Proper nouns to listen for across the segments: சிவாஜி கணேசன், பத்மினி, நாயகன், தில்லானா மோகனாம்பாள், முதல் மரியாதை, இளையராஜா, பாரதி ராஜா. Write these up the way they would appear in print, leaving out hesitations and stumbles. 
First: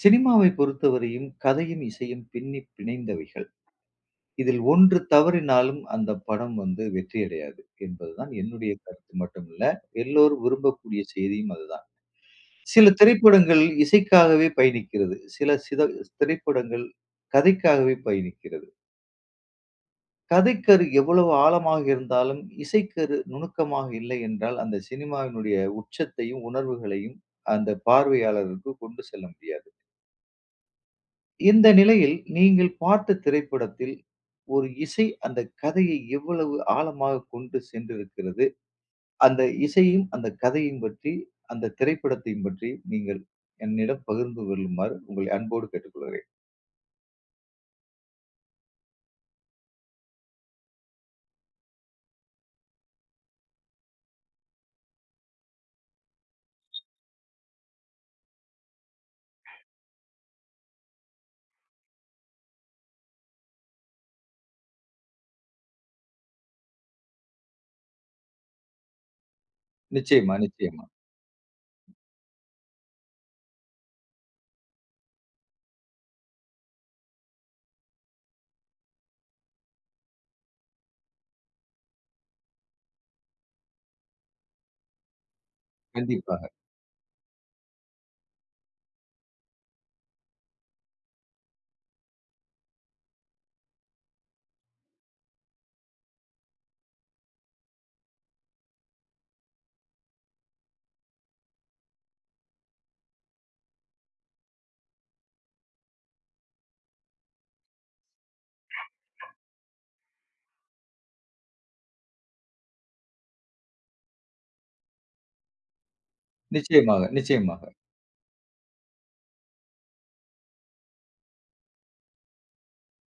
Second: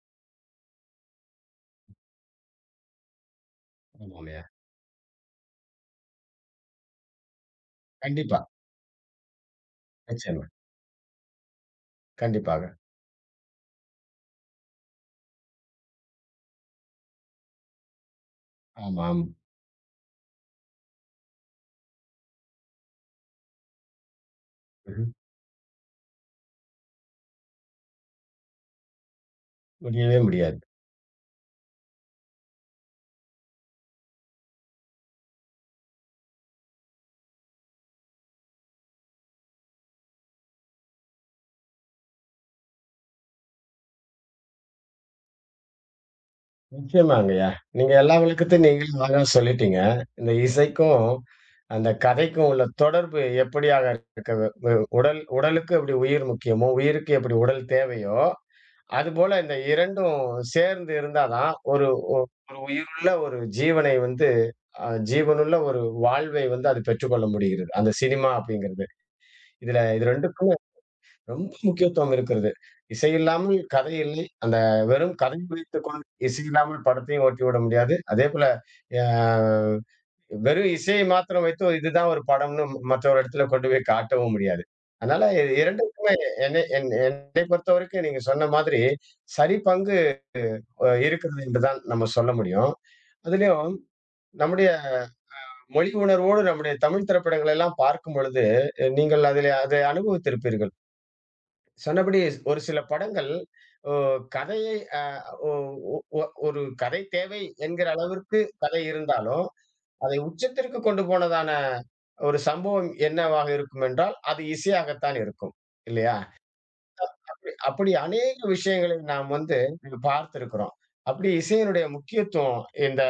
சினிமாவைப் பொறுத்தவரையும் கதையும், இசையும் பின்னிப் பிணைந்தவைகள். ஆமாம்யா. இதில் ஒன்று தவறினாலும் அந்த படம் வந்து வெற்றியடையாது என்பதுதான் கண்டிப்பா. என்னுடைய கருத்து மட்டுமில்ல, எல்லோரும் நிச்சயமா. விரும்பக்கூடிய செய்தியும் அதுதான். கண்டிப்பாக. சில திரைப்படங்கள் இசைக்காகவே பயணிக்கிறது. சில திரைப்படங்கள் கதைக்காகவே பயணிக்கிறது. ஆமாம். கதைக்கரு எவ்வளவு ஆழமாக இருந்தாலும், இசைக்கரு நுணுக்கமாக இல்லை என்றால், அந்த ம்ஹ்ம். சினிமாவினுடைய உச்சத்தையும், உணர்வுகளையும் அந்த பார்வையாளருக்கு கொண்டு செல்ல முடியாது. முடியவே முடியாது. இந்த நிலையில் நீங்கள் பார்த்த திரைப்படத்தில் ஒரு இசை அந்த கதையை எவ்வளவு ஆழமாக கொண்டு சென்றிருக்கிறது? அந்த இசையும், அந்த கதையும் பற்றி, அந்த திரைப்படத்தையும் பற்றி நீங்கள் என்னிடம் பகிர்ந்து கொள்ளுமாறு உங்களை அன்போடு கேட்டுக்கொள்கிறேன். நிச்சயமாங்கய்யா. நீங்க எல்லா விளக்கத்தையும் நீங்களும் அழகா சொல்லிட்டீங்க. இந்த இசைக்கும், அந்த கதைக்கும் உள்ள தொடர்பு எப்படியாக இருக்க வு உடல் உடலுக்கு எப்படி உயிர் முக்கியமோ, உயிருக்கு எப்படி உடல் தேவையோ, அதுபோல இந்த 2ம் சேர்ந்து இருந்தா தான் ஒரு ஒரு உயிருள்ள ஒரு ஜீவனை வந்து ஜீவனுள்ள ஒரு வாழ்வை வந்து அது பெற்றுக்கொள்ள முடிகிறது. அந்த சினிமா அப்படிங்கிறது. இதுல இது நிச்சயமா, 2க்கும் நிச்சயமா. ரொம்ப முக்கியத்துவம் இருக்கிறது. இசை இல்லாமல் கதை இல்லை. அந்த வெறும் கதை வைத்துக்கொண்டு இசை இல்லாமல் படத்தையும் ஓட்டிவிட முடியாது. அதேபோல அ வெறும் இசையை மாத்திரம் வைத்து "ஓ, இதுதான் ஒரு படம்னு மற்றொரு இடத்துல கொண்டு போய் காட்டவும் முடியாது. அதனால இது 2க்குமே கண்டிப்பாக. என்னை பொறுத்தவரைக்கும் நீங்க சொன்ன மாதிரி சரி பங்கு இருக்கிறது என்றுதான் நம்ம சொல்ல முடியும். அதுலயும் நம்முடைய மொழி உணர்வோடு நம்முடைய தமிழ் திரைப்படங்கள் எல்லாம் பார்க்கும் பொழுது, நீங்கள் அதிலே அதை அனுபவித்திருப்பீர்கள். சொன்னபடி ஒரு சில படங்கள் ஓ, கதையை ஒ ஒ ஒ ஒரு கதை தேவை என்கிற அளவிற்கு கதை இருந்தாலும், அதை உச்சத்திற்கு கொண்டு போனதான ஒரு சம்பவம் என்னவாக இருக்கும் என்றால், அது இசையாகத்தான் இருக்கும். இல்லையா? நிச்சயமாக, நிச்சயமாக. அப்படி அநேக விஷயங்களை நாம் வந்து பார்த்திருக்கிறோம். அப்படி இசையினுடைய முக்கியத்துவம் இந்த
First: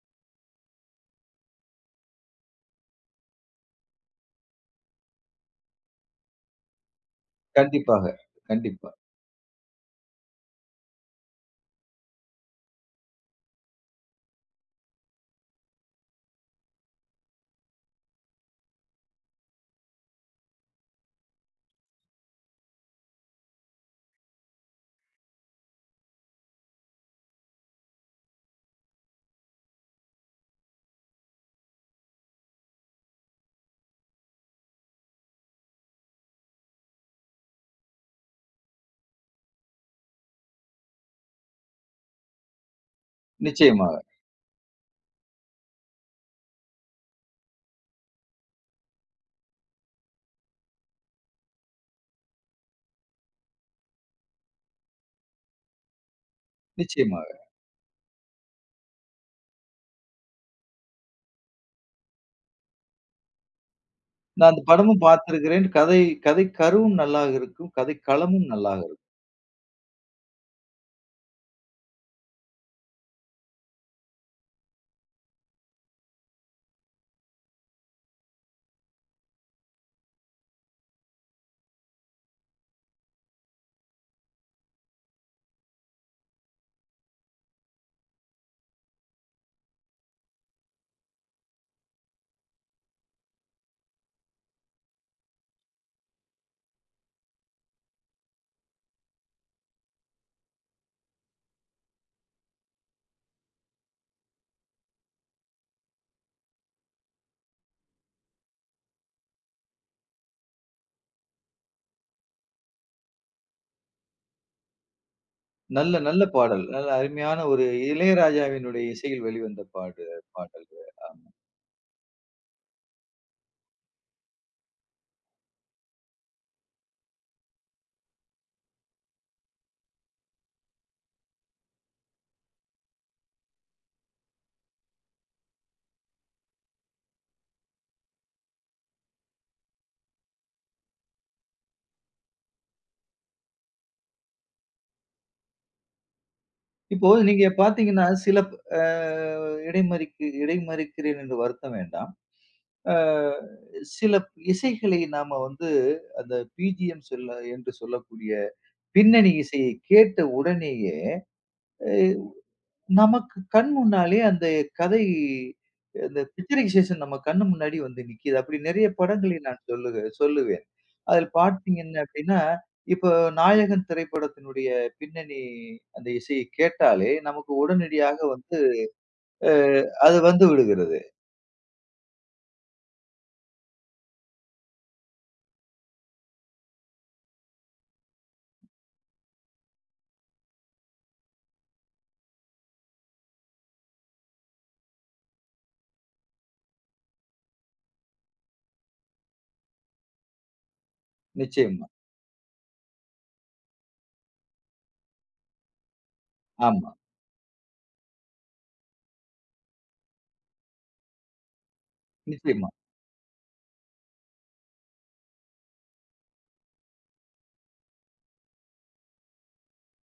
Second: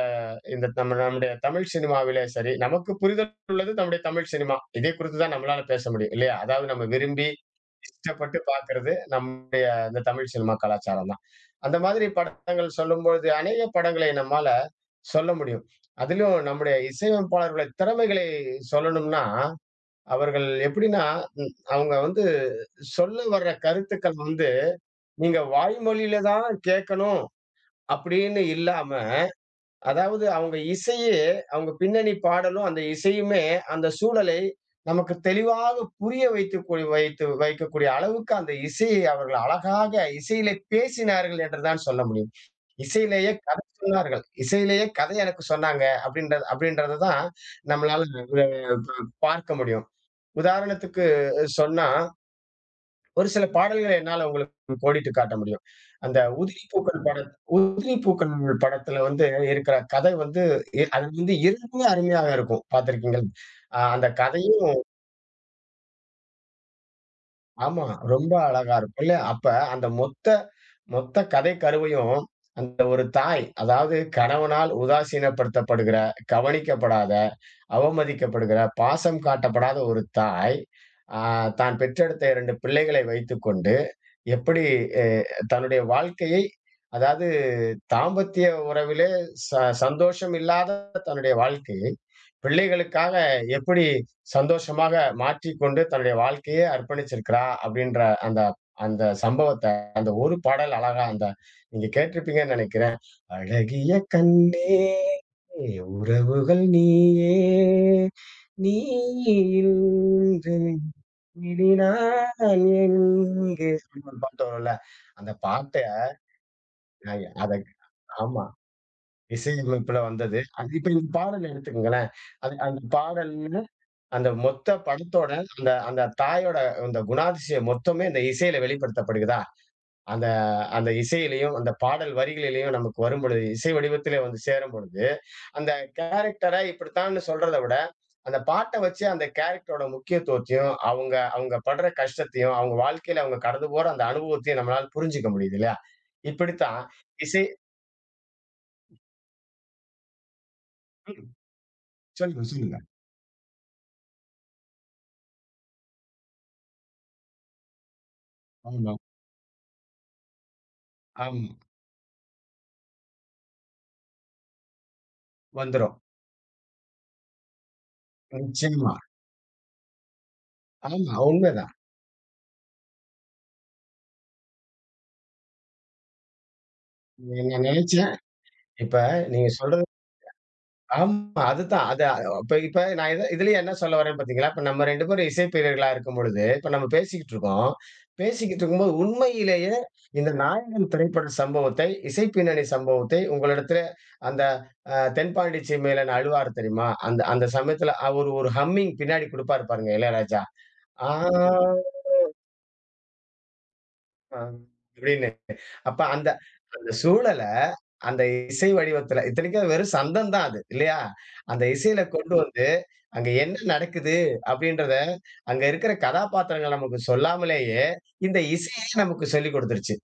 இந்த நம்முடைய தமிழ் சினிமாவிலே சரி, நமக்கு புரிதல் உள்ளது நம்முடைய தமிழ் சினிமா. இதை குறித்து தான் நம்மளால பேச முடியும் இல்லையா? அதாவது நம்ம விரும்பி, கண்டிப்பாக, இஷ்டப்பட்டு கண்டிப்பா. பார்க்கிறது நம்முடைய இந்த தமிழ் சினிமா கலாச்சாரம் தான். அந்த மாதிரி படங்கள் சொல்லும்பொழுது அநேக படங்களை நம்மால சொல்ல முடியும். அதிலும் நம்முடைய இசையமைப்பாளர்களுடைய திறமைகளை சொல்லணும்னா, அவர்கள் எப்படின்னா, அவங்க வந்து சொல்ல வர்ற கருத்துக்கள் வந்து நீங்க வாய்மொழியில தான் கேட்கணும் அப்படின்னு இல்லாம, அதாவது அவங்க இசையே, அவங்க பின்னணி பாடலும், அந்த இசையுமே அந்த சூழலை நமக்கு தெளிவாக புரிய வைத்துக்கு வைத்து வைக்கக்கூடிய அளவுக்கு அந்த இசையை அவர்கள் அழகாக இசையிலே பேசினார்கள் என்று தான் சொல்ல முடியும். இசையிலேயே கதை நிச்சயமாக, சொன்னார்கள். இசையிலேயே கதை எனக்கு சொன்னாங்க அப்படின்றத தான் நம்மளால அ ப பார்க்க முடியும். உதாரணத்துக்கு சொன்னா ஒரு சில பாடல்கள என்னால உங்களுக்கு கோடிட்டு காட்ட முடியும். அந்த உதிரி பூக்கள் நிச்சயமாக. படத் உதிரி பூக்கள் படத்துல வந்து இருக்கிற கதை வந்து, அது வந்து இருந்துமே அருமையாக இருக்கும். பார்த்திருக்கீங்கள். அந்த கதை நான் அந்த படமும் பார்த்திருக்கிறேன். கதை கதை கருவும் நல்லா இருக்கும். ஆமா. கதை ரொம்ப களமும் நல்லா அழகா இருக்கும். இல்ல அப்ப அந்த மொத்த மொத்த கதை கருவையும், அந்த ஒரு தாய் அதாவது கணவனால் உதாசீனப்படுத்தப்படுகிற, கவனிக்கப்படாத, அவமதிக்கப்படுகிற, பாசம் காட்டப்படாத ஒரு தாய், ஆ தான் பெற்றெடுத்த 2 பிள்ளைகளை வைத்துக்கொண்டு, எப்படி எ தன்னுடைய வாழ்க்கையை அதாவது தாம்பத்திய உறவிலே ச சந்தோஷம் இல்லாத தன்னுடைய வாழ்க்கையை, பிள்ளைகளுக்காக எப்படி சந்தோஷமாக மாற்றிக்கொண்டு தன்னுடைய வாழ்க்கையே அர்ப்பணிச்சிருக்கிறா அப்படின்ற அந்த அந்த சம்பவத்த, அந்த ஒரு பாடல் அழகா அந்த நீங்க கேட்டிருப்பீங்கன்னு நினைக்கிறேன். அழகிய கண்ணே, உறவுகள் நீயே, நீ இன்று இனி நான் எங்கு அப்படின்னு ஒரு பாட்டு வரும்ல. அந்த பாட்டு நல்ல நல்ல பாடல். நல்ல அ அருமையான அத ஒரு ஆமா. இளையராஜாவினுடைய இசையில் வெளிவந்த இசையமைப்புல வந்தது. பாடல். அது இப்ப இந்த ஆமா. பாடல் எடுத்துக்கங்களேன். அது அந்த பாடல்ல அந்த மொத்த படத்தோட அந்த அந்த தாயோட அந்த குணாதிசயம் மொத்தமே இந்த இசையில வெளிப்படுத்தப்படுகிறதா? அந்த அந்த இசையிலயும், அந்த பாடல் வரிகளிலயும் நமக்கு வரும்பொழுது, இசை வடிவத்திலே வந்து சேரும்பொழுது, அந்த கேரக்டர இப்படித்தான்னு சொல்றத விட, அந்த பாட்ட வச்சு அந்த கேரக்டரோட முக்கியத்துவத்தையும், அவங்க அவங்க படுற கஷ்டத்தையும், அவங்க வாழ்க்கையில அவங்க கடந்து போற அந்த அனுபவத்தையும் நம்மளால புரிஞ்சுக்க முடியுது இல்லையா? இப்படித்தான் இப்போ இசை நீங்க பார்த்தீங்கன்னா, சில அ இடைமறிக்கிறேன் ம். என்று வருத்தம் வேண்டாம். சொல்லுங்க, சொல்லுங்க. அ சில இசைகளை நாம வந்து அந்த பிஜிஎம் சொல்ல என்று சொல்லக்கூடிய ஆமா. பின்னணி இசையை கேட்ட உடனேயே, ஆமா. அ நமக்கு கண் முன்னாலே அந்த கதை வந்துரும். அந்த பிக்சரைசேஷன் நம்ம கண்ணு முன்னாடி வந்து நிக்கிது. அப்படி நெறைய நிச்சயமா. படங்களை நான் சொல்லுக சொல்லுவேன். ஆமா, அதில் உண்மைதான். பார்த்தீங்கன்னு அப்படின்னா, இப்போ நாயகன் திரைப்படத்தினுடைய பின்னணி அந்த இசையை கேட்டாலே, நமக்கு நான் நினைச்சேன். உடனடியாக வந்து இப்ப நீங்க அ சொல்றது அது வந்துவிடுகிறது. ஆமா. அதுதான். அது இப்ப இப்ப நான் இதுலயே என்ன சொல்ல வரேன்னு பார்த்தீங்களா, இப்ப நம்ம 2 பேரும் இசைப்பிரியர்களா இருக்கும்பொழுது, இப்ப நம்ம பேசிக்கிட்டு இருக்கோம். பேசிக்கிட்டு இருக்கும்போது உண்மையிலேயே இந்த நாயகன் திரைப்பட சம்பவத்தை, இசை பின்னணி சம்பவத்தை உங்களிடத்துல அந்த தென்பாண்டி சீமையிலன் அழுவாரு தெரியுமா? அந்த அந்த சமயத்துல அவரு ஒரு ஹம்மிங் பின்னாடி குடுப்பாரு பாருங்க இளையராஜா. ஆ. நிச்சயமா. அ. அப்படின்னு. அப்ப அந்த அந்த ஆமா. சூழல, அந்த இசை வடிவத்துல இத்தனைக்கும் அது வெறும் சந்தம் தான் அது இல்லையா? அந்த இசையில கொண்டு வந்து, நிச்சயமா. அங்க என்ன நடக்குது அப்படின்றத, அங்க இருக்கிற கதாபாத்திரங்கள் நமக்கு சொல்லாமலேயே, இந்த இசையே நமக்கு சொல்லிக் குடுத்துருச்சு.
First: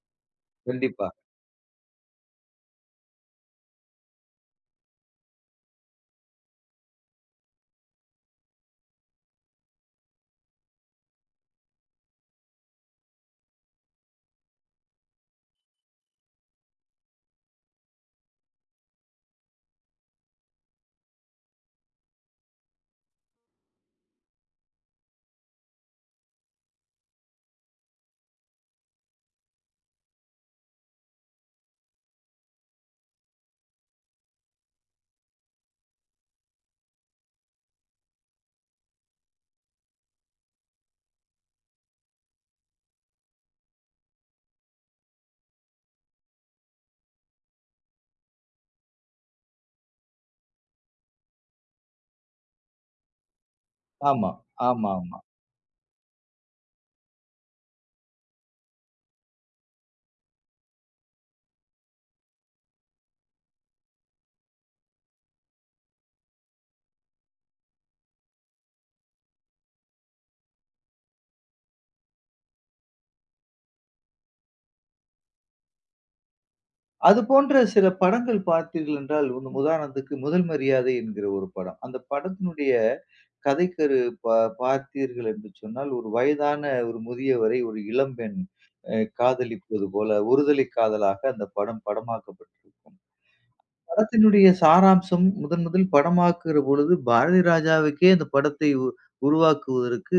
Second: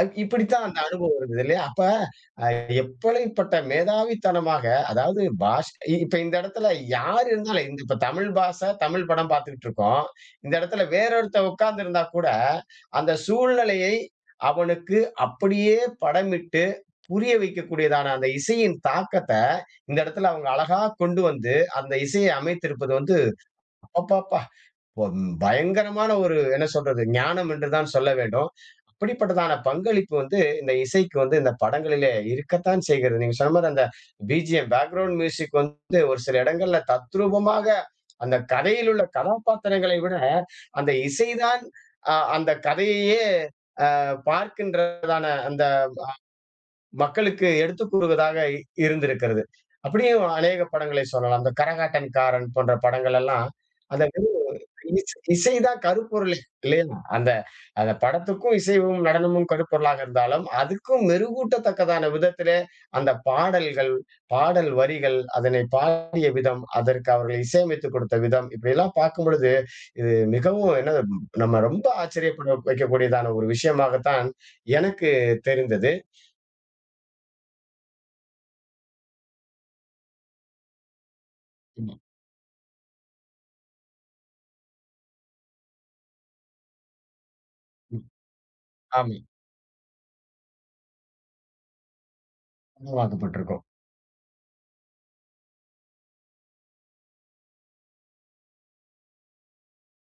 இப்படித்தான் அந்த கண்டிப்பா. அனுபவம் இருந்தது இல்லையா? அப்ப அ எப்படிப்பட்ட மேதாவித்தனமாக அதாவது இப்ப இந்த இடத்துல யார் இருந்தாலும் இந்த இப்ப தமிழ் பாஷை, தமிழ் படம் பார்த்துக்கிட்டு இருக்கோம். இந்த இடத்துல வேற ஒருத்தன் உட்கார்ந்திருந்தா கூட, அந்த சூழ்நிலையை அவனுக்கு அப்படியே படமிட்டு புரிய வைக்கக்கூடியதான அந்த இசையின் தாக்கத்த, இந்த இடத்துல அவங்க அழகா கொண்டு வந்து, அந்த இசையை அமைத்திருப்பது வந்து அப்பப்பா! பயங்கரமான ஒரு என்ன சொல்றது ஞானம் என்றுதான் சொல்ல வேண்டும். அப்படிப்பட்டதான பங்களிப்பு வந்து இந்த இசைக்கு வந்து இந்த படங்களிலே இருக்கத்தான் செய்கிறது. நீங்க சொன்ன மாரி அந்த பிஜிஎம் பேக்கிரவுண்ட் மியூசிக் வந்து ஒரு சில இடங்கள்ல தத்ரூபமாக அந்த கதையில் உள்ள கதாபாத்திரங்களை விட அந்த இசைதான் அந்த கதையையே பார்க்கின்றதான அந்த மக்களுக்கு எடுத்துக் கூறுவதாக இருந்திருக்கிறது. அப்படியும் அநேக படங்களை சொல்லலாம். அந்த கரகாட்டன்காரன் போன்ற படங்கள் எல்லாம் அந்த ஆமா, ஆமா, ஆமா. இசை தான் கருப்பொருளே இல்லையா? அந்த அந்த படத்துக்கும் இசைவும், நடனமும் கருப்பொருளாக இருந்தாலும், அதுக்கும் மெருகூட்டத்தக்கதான விதத்திலே அந்த பாடல்கள், பாடல் வரிகள், அதனை பாடிய விதம், அதற்கு அவர்கள் இசையமைத்துக் கொடுத்த விதம், இப்படியெல்லாம் பார்க்கும்பொழுது, இது மிகவும் என்னது நம்ம ரொம்ப ஆச்சரியப்பட வைக்கக்கூடியதான ஒரு விஷயமாகத்தான் எனக்கு தெரிந்தது. அது போன்ற சில படங்கள் பார்த்தீர்கள் என்றால், உதாரணத்துக்கு முதல் மரியாதை என்கிற ஒரு படம். ம், அந்த படத்தினுடைய கதைக்கரு பா பார்த்தீர்கள் என்று சொன்னால், ஒரு வயதான ஒரு முதியவரை ஒரு ம். இளம்பெண் அ ஆமா. காதலிப்பது போல, ஒருதலை காதலாக அந்த படம் படமாக்கப்பட்டிருக்கும். உருவாக்கப்பட்டிருக்கும். படத்தினுடைய சாராம்சம் முதன் முதல் படமாக்குற பொழுது, பாரதி ராஜாவுக்கே அந்த படத்தை உருவாக்குவதற்கு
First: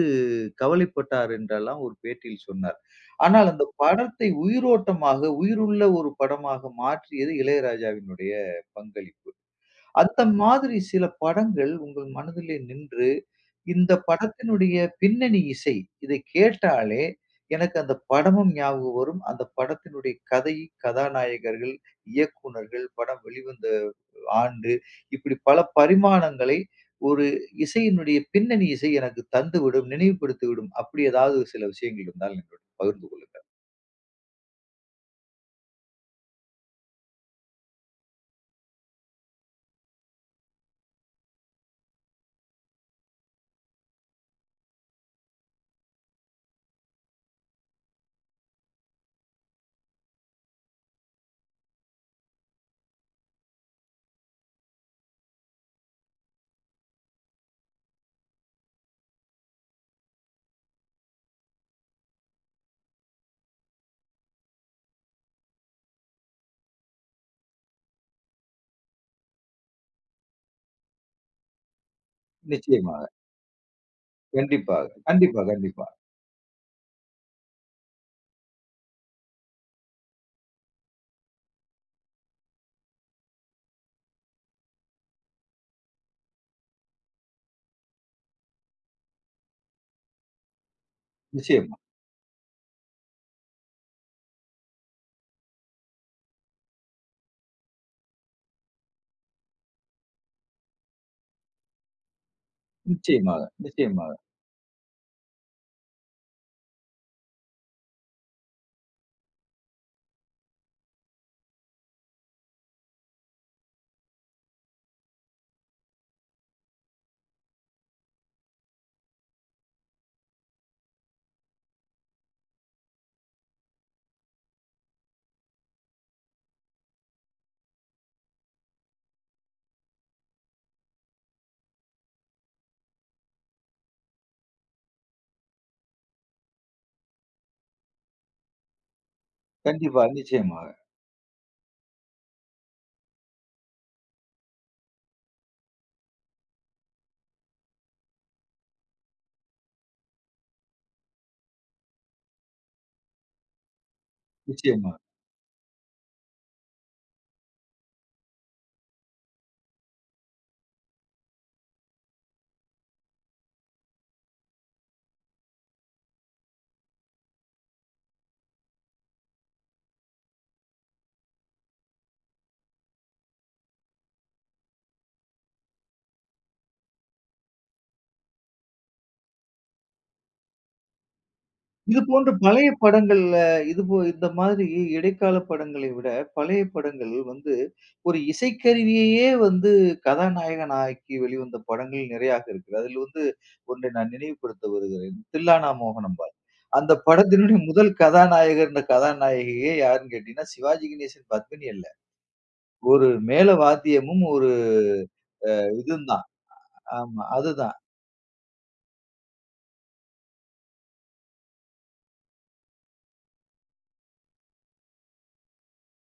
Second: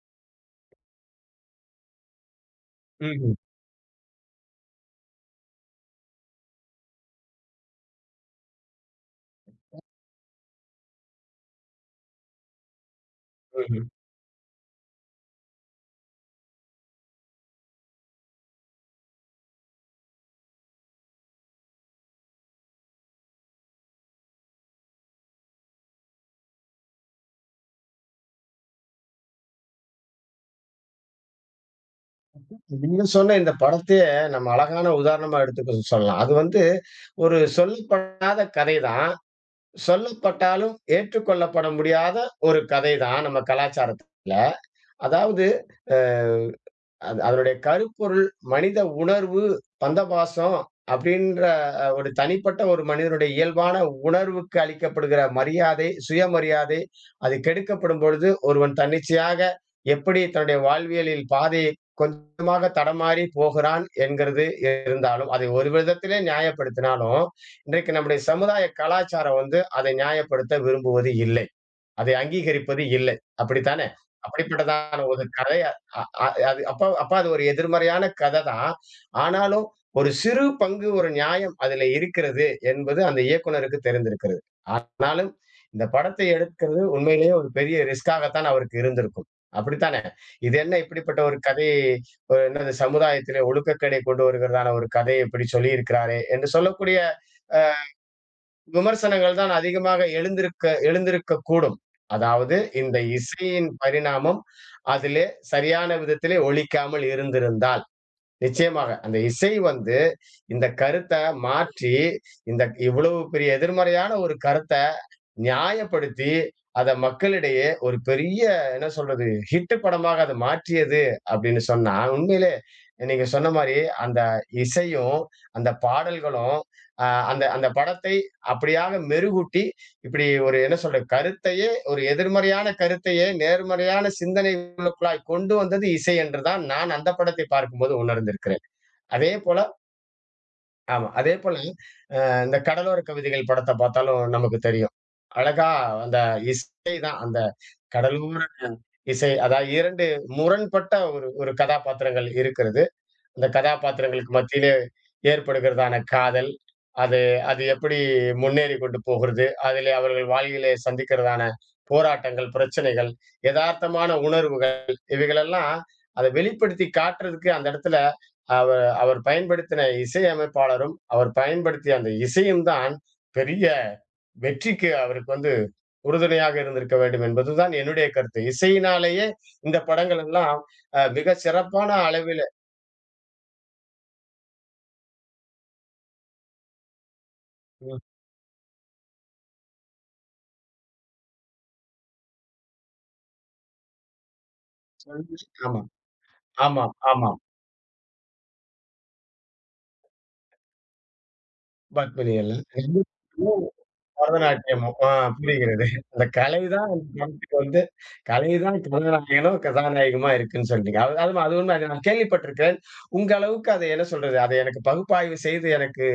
கவலைப்பட்டார் என்றெல்லாம் ஒரு பேட்டியில் சொன்னார். ம்ஹ்ம். ஆனால் அந்த படத்தை உயிரோட்டமாக, உயிருள்ள ஒரு படமாக மாற்றியது இளையராஜாவினுடைய பங்களிப்பு. அந்த மாதிரி சில படங்கள் உங்கள் மனதிலே நின்று, ம்ஹ்ம். இந்த படத்தினுடைய பின்னணி இசை, இதை கேட்டாலே எனக்கு அந்த படமும் ஞாபகம் வரும். அந்த படத்தினுடைய கதை, கதாநாயகர்கள், இயக்குனர்கள், படம் வெளிவந்த ஆண்டு, இப்படி பல பரிமாணங்களை ஒரு இசையினுடைய பின்னணி இசை எனக்கு தந்துவிடும், நினைவுபடுத்திவிடும். அப்படி ஏதாவது சில விஷயங்கள் இருந்தால் என்னோடு நீங்க பகிர்ந்து சொன்ன கொள்ளுங்கள். இந்த படத்தையே நம்ம அழகான உதாரணமா எடுத்துக்க சொல்லலாம். அது வந்து ஒரு சொல்லப்படாத கதைதான். சொல்லப்பட்டாலும் ஏற்றுக்கொள்ளப்பட முடியாத ஒரு கதைதான் நம்ம கலாச்சாரத்துல. அதாவது அ அது அதனுடைய கருப்பொருள் மனித உணர்வு, பந்தபாசம் அப்படின்ற ஒரு தனிப்பட்ட ஒரு மனிதனுடைய இயல்பான உணர்வுக்கு அளிக்கப்படுகிற மரியாதை, சுயமரியாதை, அது கெடுக்கப்படும் பொழுது ஒருவன் தன்னிச்சையாக எப்படி தன்னுடைய வாழ்வியலில் பாதையை கொஞ்சமாக தடமாறி போகிறான் என்கிறது இருந்தாலும், அதை ஒரு விதத்திலே நியாயப்படுத்தினாலும், இன்றைக்கு நம்முடைய சமுதாய கலாச்சாரம் வந்து அதை நியாயப்படுத்த விரும்புவது இல்லை. அதை அங்கீகரிப்பது நிச்சயமாக. இல்லை. அப்படித்தானே? கண்டிப்பாக. அப்படிப்பட்டதான ஒரு கண்டிப்பா, கதை அ கண்டிப்பா. அ அது அப்ப அப்ப அது ஒரு எதிர்மறையான கதை தான். ஆனாலும் ஒரு சிறு பங்கு ஒரு நியாயம் அதில இருக்கிறது என்பது அந்த இயக்குனருக்கு தெரிந்திருக்கிறது. ஆனாலும் இந்த படத்தை எடுக்கிறது உண்மையிலேயே ஒரு பெரிய ரிஸ்க்காகத்தான் அவருக்கு இருந்திருக்கும். அப்படித்தானே? இது என்ன இப்படிப்பட்ட ஒரு கதை நிச்சயமா, என்னது சமுதாயத்திலே ஒழுக்கக்கேடை கொண்டு வருகிறதான ஒரு கதை இப்படி சொல்லியிருக்கிறாரே! என்று சொல்லக்கூடிய அ விமர்சனங்கள் தான் அதிகமாக எழுந்திருக்கக்கூடும். அதாவது இந்த நிச்சயமாக, இசையின் நிச்சயமாக. பரிணாமம் அதிலே சரியான விதத்திலே ஒலிக்காமல் இருந்திருந்தால், நிச்சயமாக அந்த இசை வந்து இந்த கருத்த மாற்றி, இந்த இவ்வளவு பெரிய எதிர்மறையான ஒரு கருத்த நியாயப்படுத்தி, அத மக்களிடையே ஒரு பெரிய என்ன சொல்றது? ஹிட் படமாக அத மாற்றியது அப்படின்னு சொன்னா, உண்மையிலே நீங்க சொன்ன மாரி அந்த இசையும், அந்த பாடல்களும், அ அந்த அந்த படத்தை அப்படியாக மெருகூட்டி, இப்படி ஒரு என்ன சொல்றது? கருத்தையே ஒரு எதிர்மறையான கருத்தையே நேர்மறையான சிந்தனைகளுக்குள்ளாய் கொண்டு வந்தது இசை என்று தான் நான் அந்த படத்தை பார்க்கும்போது உணர்ந்திருக்கிறேன். அதேபோல கண்டிப்பா, நிச்சயமாக, ஆமா. அதேபோல அ இந்த கடலோர கவிதைகள் படத்த பார்த்தாலும் நமக்கு தெரியும். அழகா அந்த இசை தான் அந்த கடலோர இசை. அதாவது 2 முரண்பட்ட ஒரு ஒரு கதாபாத்திரங்கள் இருக்கிறது. இந்த கதாபாத்திரங்களுக்கு மத்தியிலே நிச்சயமா. ஏற்படுகிறதான காதல், அது அது எப்படி முன்னேறிக் கொண்டு போகிறது, அதிலே அவர்கள் வாழ்விலே சந்திக்கிறதான போராட்டங்கள், பிரச்சனைகள், எதார்த்தமான உணர்வுகள் இவைகளெல்லாம் அத வெளிப்படுத்தி காட்டுறதுக்கு அந்த இடத்துல அவ அவர் பயன்படுத்தின இசையமைப்பாளரும், அவர் பயன்படுத்திய அந்த இசையும் தான் பெரிய வெற்றிக்கு அவருக்கு வந்து உறுதுணையாக இருந்திருக்க வேண்டும் என்பதுதான் என்னுடைய கருத்து. இசையினாலேயே இந்த படங்கள் எல்லாம் மிக சிறப்பான இது போன்ற அளவிலே பழைய படங்கள்ல, இது போ இந்த மாதிரி இடைக்கால படங்களை விட, பழைய படங்கள் வந்து ஒரு இசைக்கருவியையே வந்து கதாநாயகன் ஆக்கி வெளிவந்த படங்கள் நிறையாக இருக்குது. அதில் வந்து ஒன்றை நான் நினைவுபடுத்த வருகிறேன். தில்லானா ஆமா, மோகனாம்பாள். ஆமாம், அந்த ஆமாம். படத்தினுடைய முதல் கதாநாயகர் இந்த கதாநாயகியே யாருன்னு கேட்டீங்கன்னா, சிவாஜி கணேசன், பத்மினி அல்ல. பாக்பனியல்ல. ஒரு மேள வாத்தியமும் ஒரு பரதநாட்டியமும். புரிகிறது. இதும் அந்த தான். கலை தான் அந்த ஆமா, படத்துக்கு அதுதான். வந்து கலை தான் கதாநாயகனோ, கதாநாயகமா இருக்குன்னு சொல்றீங்க. அதுவும் அது உண்ம. அத நான் கேள்விப்பட்டிருக்கிறேன். உங்க அளவுக்கு அத என்ன சொல்றது? அத எனக்கு பகுப்பாய்வு செய்து எனக்கு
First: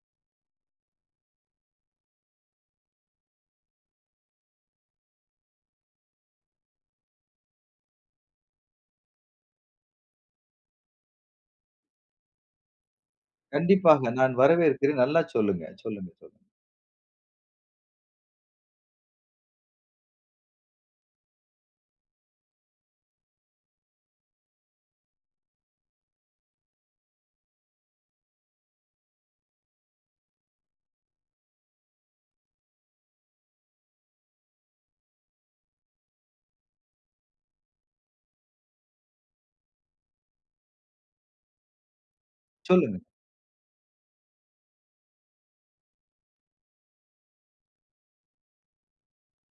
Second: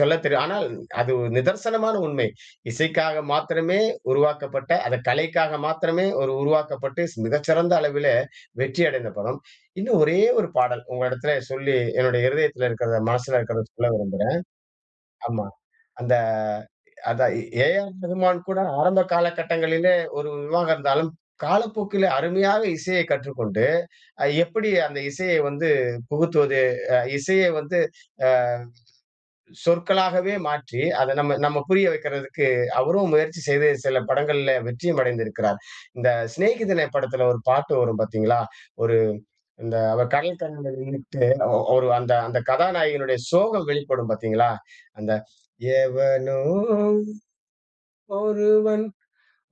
சொல்லத் தெரியும். ஆனால் அது ஒரு நிதர்சனமான உண்மை. இசைக்காக மாத்திரமே உருவாக்கப்பட்ட, அது கலைக்காக மாத்திரமே ஒரு உருவாக்கப்பட்டு மிகச்சிறந்த அளவிலே வெற்றி அடைந்த படம். இன்னும் ஒரே ஒரு பாடல் உங்க இடத்துல சொல்லி என்னுடைய இருதயத்துல இருக்கிறத, மனசுல இருக்கிறத சொல்ல கண்டிப்பாக நான் விரும்புறேன். வரவேற்கிறேன். நல்லா ஆமா. சொல்லுங்க. சொல்லுங்க, அந்த சொல்லுங்க. அதான் ஏ.ஆர். ரகுமான் கூட ஆரம்ப காலகட்டங்களிலே ஒரு இதுவாக இருந்தாலும், காலப்போக்கிலே அருமையாக இசையை கற்றுக்கொண்டு, எப்படி அந்த இசையை வந்து புகுத்துவது, இசையை வந்து அ சொற்களாகவே மாற்றி அத நம்ம நம்ம புரிய வைக்கிறதுக்கு அவரும் முயற்சி செய்து சில படங்கள்ல வெற்றியும் அடைந்திருக்கிறார். இந்த சிநேகிதனே படத்துல ஒரு பாட்டு வரும் பார்த்தீங்களா? ஒரு இந்த அவர் கடல் கரையில நின்னுட்டு ஒரு அந்த அந்த சொல்லுங்க. கதாநாயகனுடைய சோகம் வெளிப்படும் பார்த்தீங்களா? அந்த எவனோ ஒருவன்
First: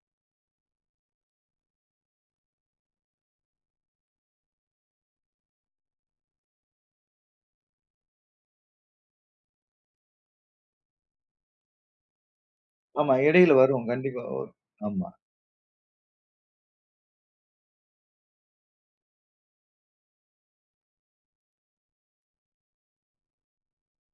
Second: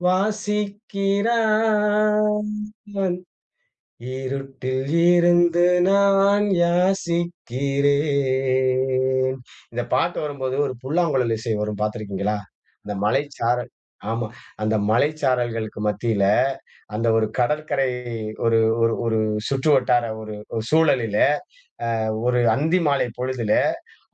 வாசிக்கிறான் இருட்டில் இருந்து நான் யாசிக்கிறேன். இந்த பாட்டு வரும்போது ஒரு புல்லாங்குழல் இசை வரும் பார்த்திருக்கீங்களா? அந்த ஆமா. இடையில மலைச்சாரல் வரும். கண்டிப்பா ஆமா. வரும். அந்த ஆமா. மலைச்சாரல்களுக்கு மத்தியில, அந்த ஒரு கடற்கரை ஒரு ஒரு ஒரு சுற்றுவட்டார ஒரு சூழலிலே ஒரு அந்தி மாலை பொழுதில,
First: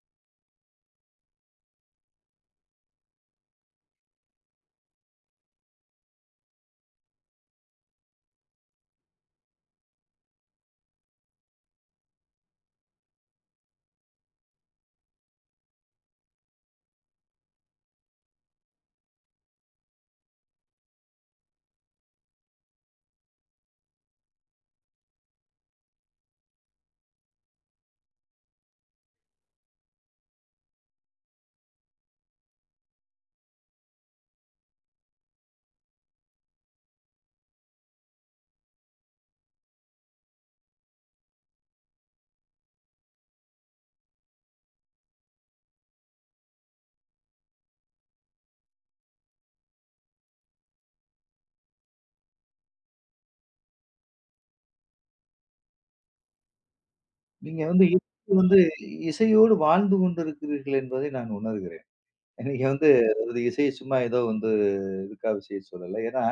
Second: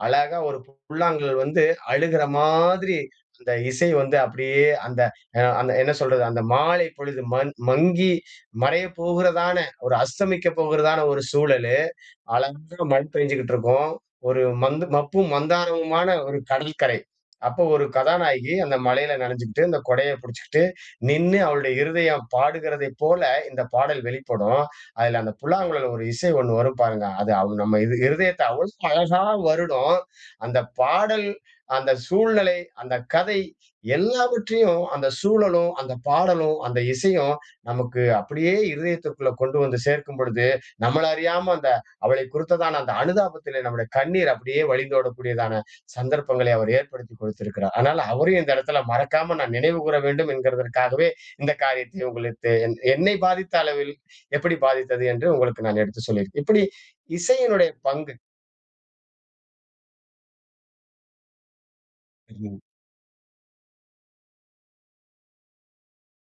அழகா ஒரு புல்லாங்குழல் வந்து அழுகிற மாதிரி அந்த இசை வந்து அப்படியே அந்த அந்த என்ன சொல்றது? அந்த மாலை பொழுது மங்கி மறையப் போகிறதான, ஒரு அஸ்தமிக்கப் போகிறதான ஒரு சூழலு. அழகா மழை பெய்ஞ்சுகிட்டு இருக்கும். ஒரு மந்து மப்பும் மந்தாரமுமான ஒரு கடற்கரை. அப்போ ஒரு கதாநாயகி அந்த மழையில நனைஞ்சுகிட்டு, அந்த கொடைய புடிச்சுக்கிட்டு நின்னு அவளுடைய இருதயம் பாடுகிறதைப் போல இந்த பாடல் வெளிப்படும். அதுல அந்த புல்லாங்குழல் ஒரு இசை ஒண்ணு வரும் பாருங்க. அது நம்ம இது இருதயத்த அவ்வளோ அழகா வருடும். அந்த பாடல், அந்த சூழ்நிலை, அந்த கதை எல்லாவற்றையும் அந்த சூழலும், அந்த பாடலும், அந்த இசையும் நமக்கு அப்படியே இருதயத்திற்குள்ள கொண்டு வந்து சேர்க்கும் பொழுது, நம்மள அறியாம அந்த அவளை குறித்ததான அந்த அனுதாபத்திலே நம்முடைய கண்ணீர் அப்படியே வழிந்தோடக்கூடியதான சந்தர்ப்பங்களை அவர் ஏற்படுத்தி கொடுத்திருக்கிறார். அதனால அவரையும் இந்த இடத்துல மறக்காம நான் நினைவுகூர வேண்டும் என்கிறதற்காகவே இந்த காரியத்தை உங்களுக்கு என்னை பாதித்த அளவில் எப்படி பாதித்தது என்று உங்களுக்கு நான் எடுத்து சொல்லியிருக்கேன். இப்படி நீங்க இசையினுடைய வந்து பங்கு இப்ப வந்து இசையோடு வாழ்ந்து கொண்டிருக்கிறீர்கள் என்பதை நான் உணர்கிறேன். ம். நீங்க வந்து அது இசைய சும்மா ஏதோ வந்து இதுக்காக இசைய சொல்லல. ஏன்னா,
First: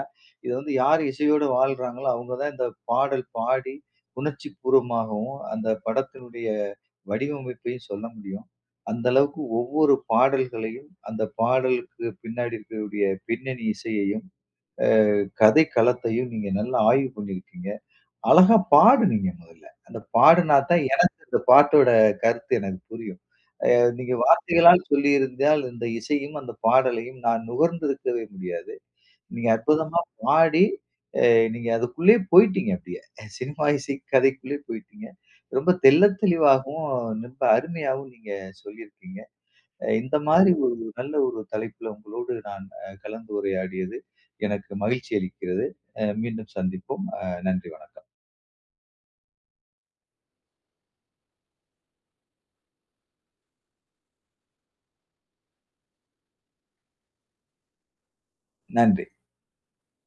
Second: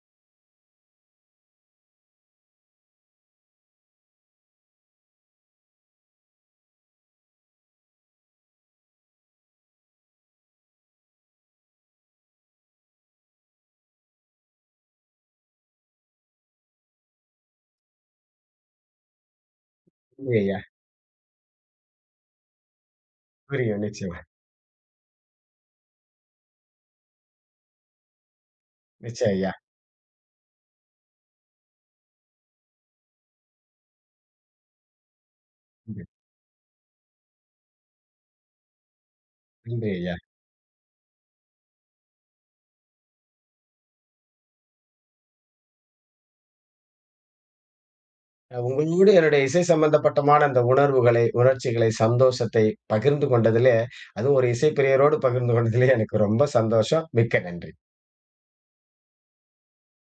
இது வந்து யார் இசையோடு வாழ்றாங்களோ, அவங்க தான் இந்த பாடல் பாடி உணர்ச்சி பூர்வமாகவும், அந்த படத்தினுடைய வடிவமைப்பையும் சொல்ல முடியும். அந்த அளவுக்கு ஒவ்வொரு பாடல்களையும், அந்த பாடலுக்கு பின்னாடி இருக்கக்கூடிய பின்னணி இசையையும், கதை களத்தையும் நீங்க நல்லா ஆய்வு பண்ணியிருக்கீங்க. அழகா பாடுனீங்க முதல்ல. அந்த நன்றி பாடுனா ஐயா. தான் எனக்கு இந்த பாட்டோட கருத்து எனக்கு புரியும். புரியும் நீங்க நிச்சயமா. வார்த்தைகளால் சொல்லியிருந்தால் இந்த இசையும், அந்த பாடலையும் நான் நுகர்ந்திருக்கவே முடியாது. நிச்சயம் நீங்க ஐயா. அற்புதமா பாடி, அ நீங்க அதுக்குள்ளேயே போயிட்டீங்க அப்படியே. சினிமா இசை கதைக்குள்ளேயே போயிட்டீங்க. ரொம்ப நன்றி. தெள்ளத் தெளிவாகவும், ரொம்ப அருமையாவும் நீங்க சொல்லியிருக்கீங்க. நன்றி ஐயா. இந்த மாதிரி ஒரு நல்ல ஒரு தலைப்புல உங்களோடு நான் கலந்து உரையாடியது எனக்கு மகிழ்ச்சி அளிக்கிறது. மீண்டும் சந்திப்போம். நன்றி, வணக்கம். உங்களோடு என்னுடைய இசை சம்பந்தப்பட்டமான அந்த உணர்வுகளை, உணர்ச்சிகளை, சந்தோஷத்தை பகிர்ந்து கொண்டதிலே, அதுவும் ஒரு இசை பிரியரோடு பகிர்ந்து கொண்டதிலே எனக்கு ரொம்ப சந்தோஷம். மிக்க நன்றி. நன்றி.